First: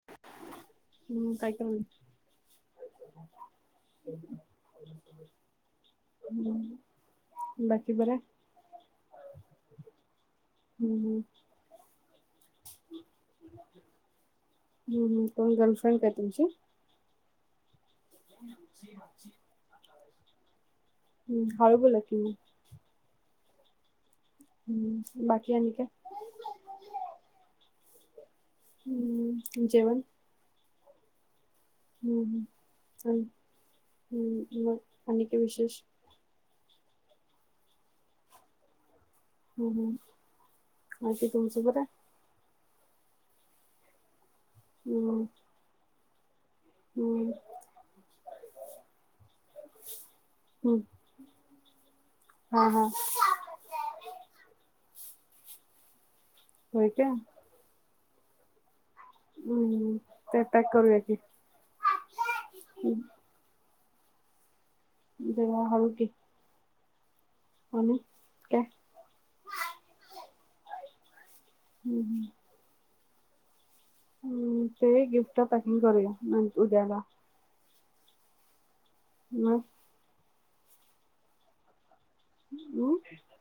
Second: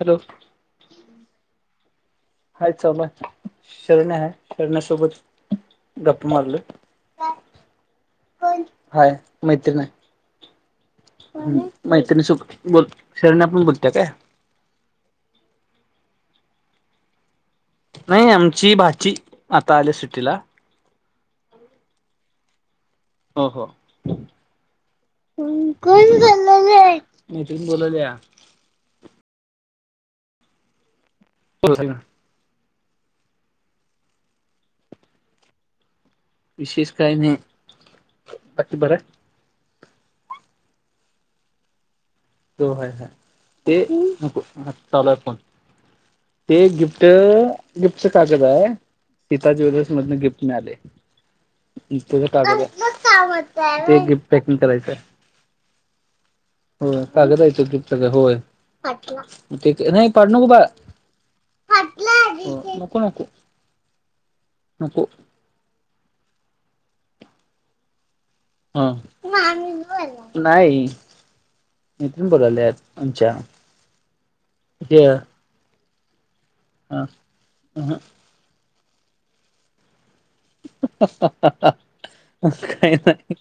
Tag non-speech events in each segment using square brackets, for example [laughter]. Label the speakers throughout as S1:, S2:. S1: Hello
S2: हम्म काय करायली
S1: हाय ल शरण्या ह शरण्यासोबत गप्प
S2: म्हणता
S1: मारलं
S2: बाकी बरं आहे?
S1: हाय मैत्री
S2: हम्म हम्म
S1: नाही मैत क सुख बोल शरना पण बोलत काय
S2: तुमचे
S1: नाही आमची भाची आता आल्या सुट्टी तिला ला
S2: हम्म हळू बोला की मग
S1: हो हो.
S2: हम्म बाकी आणि काय?
S1: [inaudible] [inaudible]
S2: हम्म जेवण? हम्म हम्म. [unintelligible] हम्म मग आणि काय विशेष?
S1: विशेष काही नाही बाकी बरंय?
S2: हम्म हम्म बाकी तुमचं बरं आहे?
S1: तो हाय हाय ते नको. [unintelligible] चालू आहे
S2: हम्म
S1: फोन. ते गिफ्ट
S2: हम्म
S1: गिफ्टच कागद आहे सीता ज्वेलर्समधनं गिफ्ट मिळालंय,
S2: हम्म
S1: अ त्याचं कागद
S2: हा
S1: आहे
S2: हा
S1: [unintelligible] ते गिफ्ट पॅकिंग करायचं.
S2: होय [unintelligible]
S1: चालू [unintelligible] सगळं होय. [unintelligible]
S2: हम्म
S1: नाही पाडू
S2: ते
S1: नको बाळ
S2: पॅक करूया की
S1: [unintelligible] नको नको. नको
S2: देवा हळू की. आणि? काय?
S1: हां [unintelligible] नाही.
S2: हम्म हम्म
S1: इथून बघाल्यात अच्छा.
S2: हम्म ते गिफ्ट पॅकिंग [inaudible] [unintelligible] उद्याला.
S1: [inaudible]
S2: मग?
S1: [inaudible]
S2: हम्म
S1: काही नाही.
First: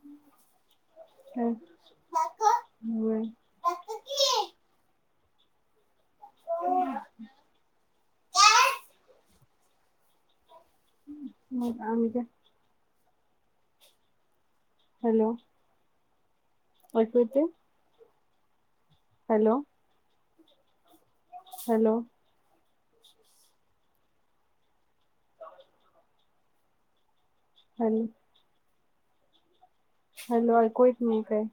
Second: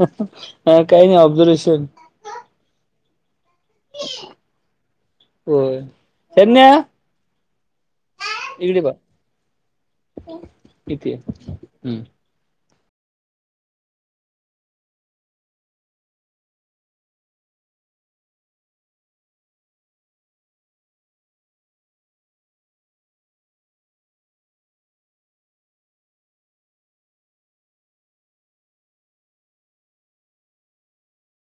S1: नाही काही नाही
S2: मग
S1: ऑब्झर्वेशन [unintelligible] होय. [unintelligible] इकडं ये बाळ. [inaudible] ये
S2: मग
S1: हम्म.
S2: आणि काय? हॅलो? ऐकू येतंय? हॅलो? हॅलो? [inaudible] आणि- हॅलो! ऐकू येत नई काही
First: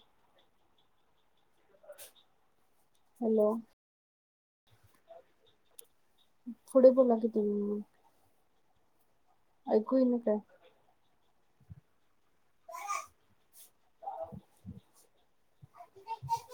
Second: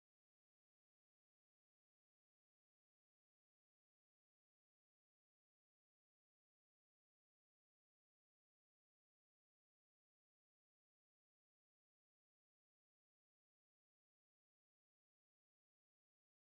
S2: हॅलो? पुढे बोला की, तुम्ही आईकू येईना काय? [unintelligible] ह [inaudible]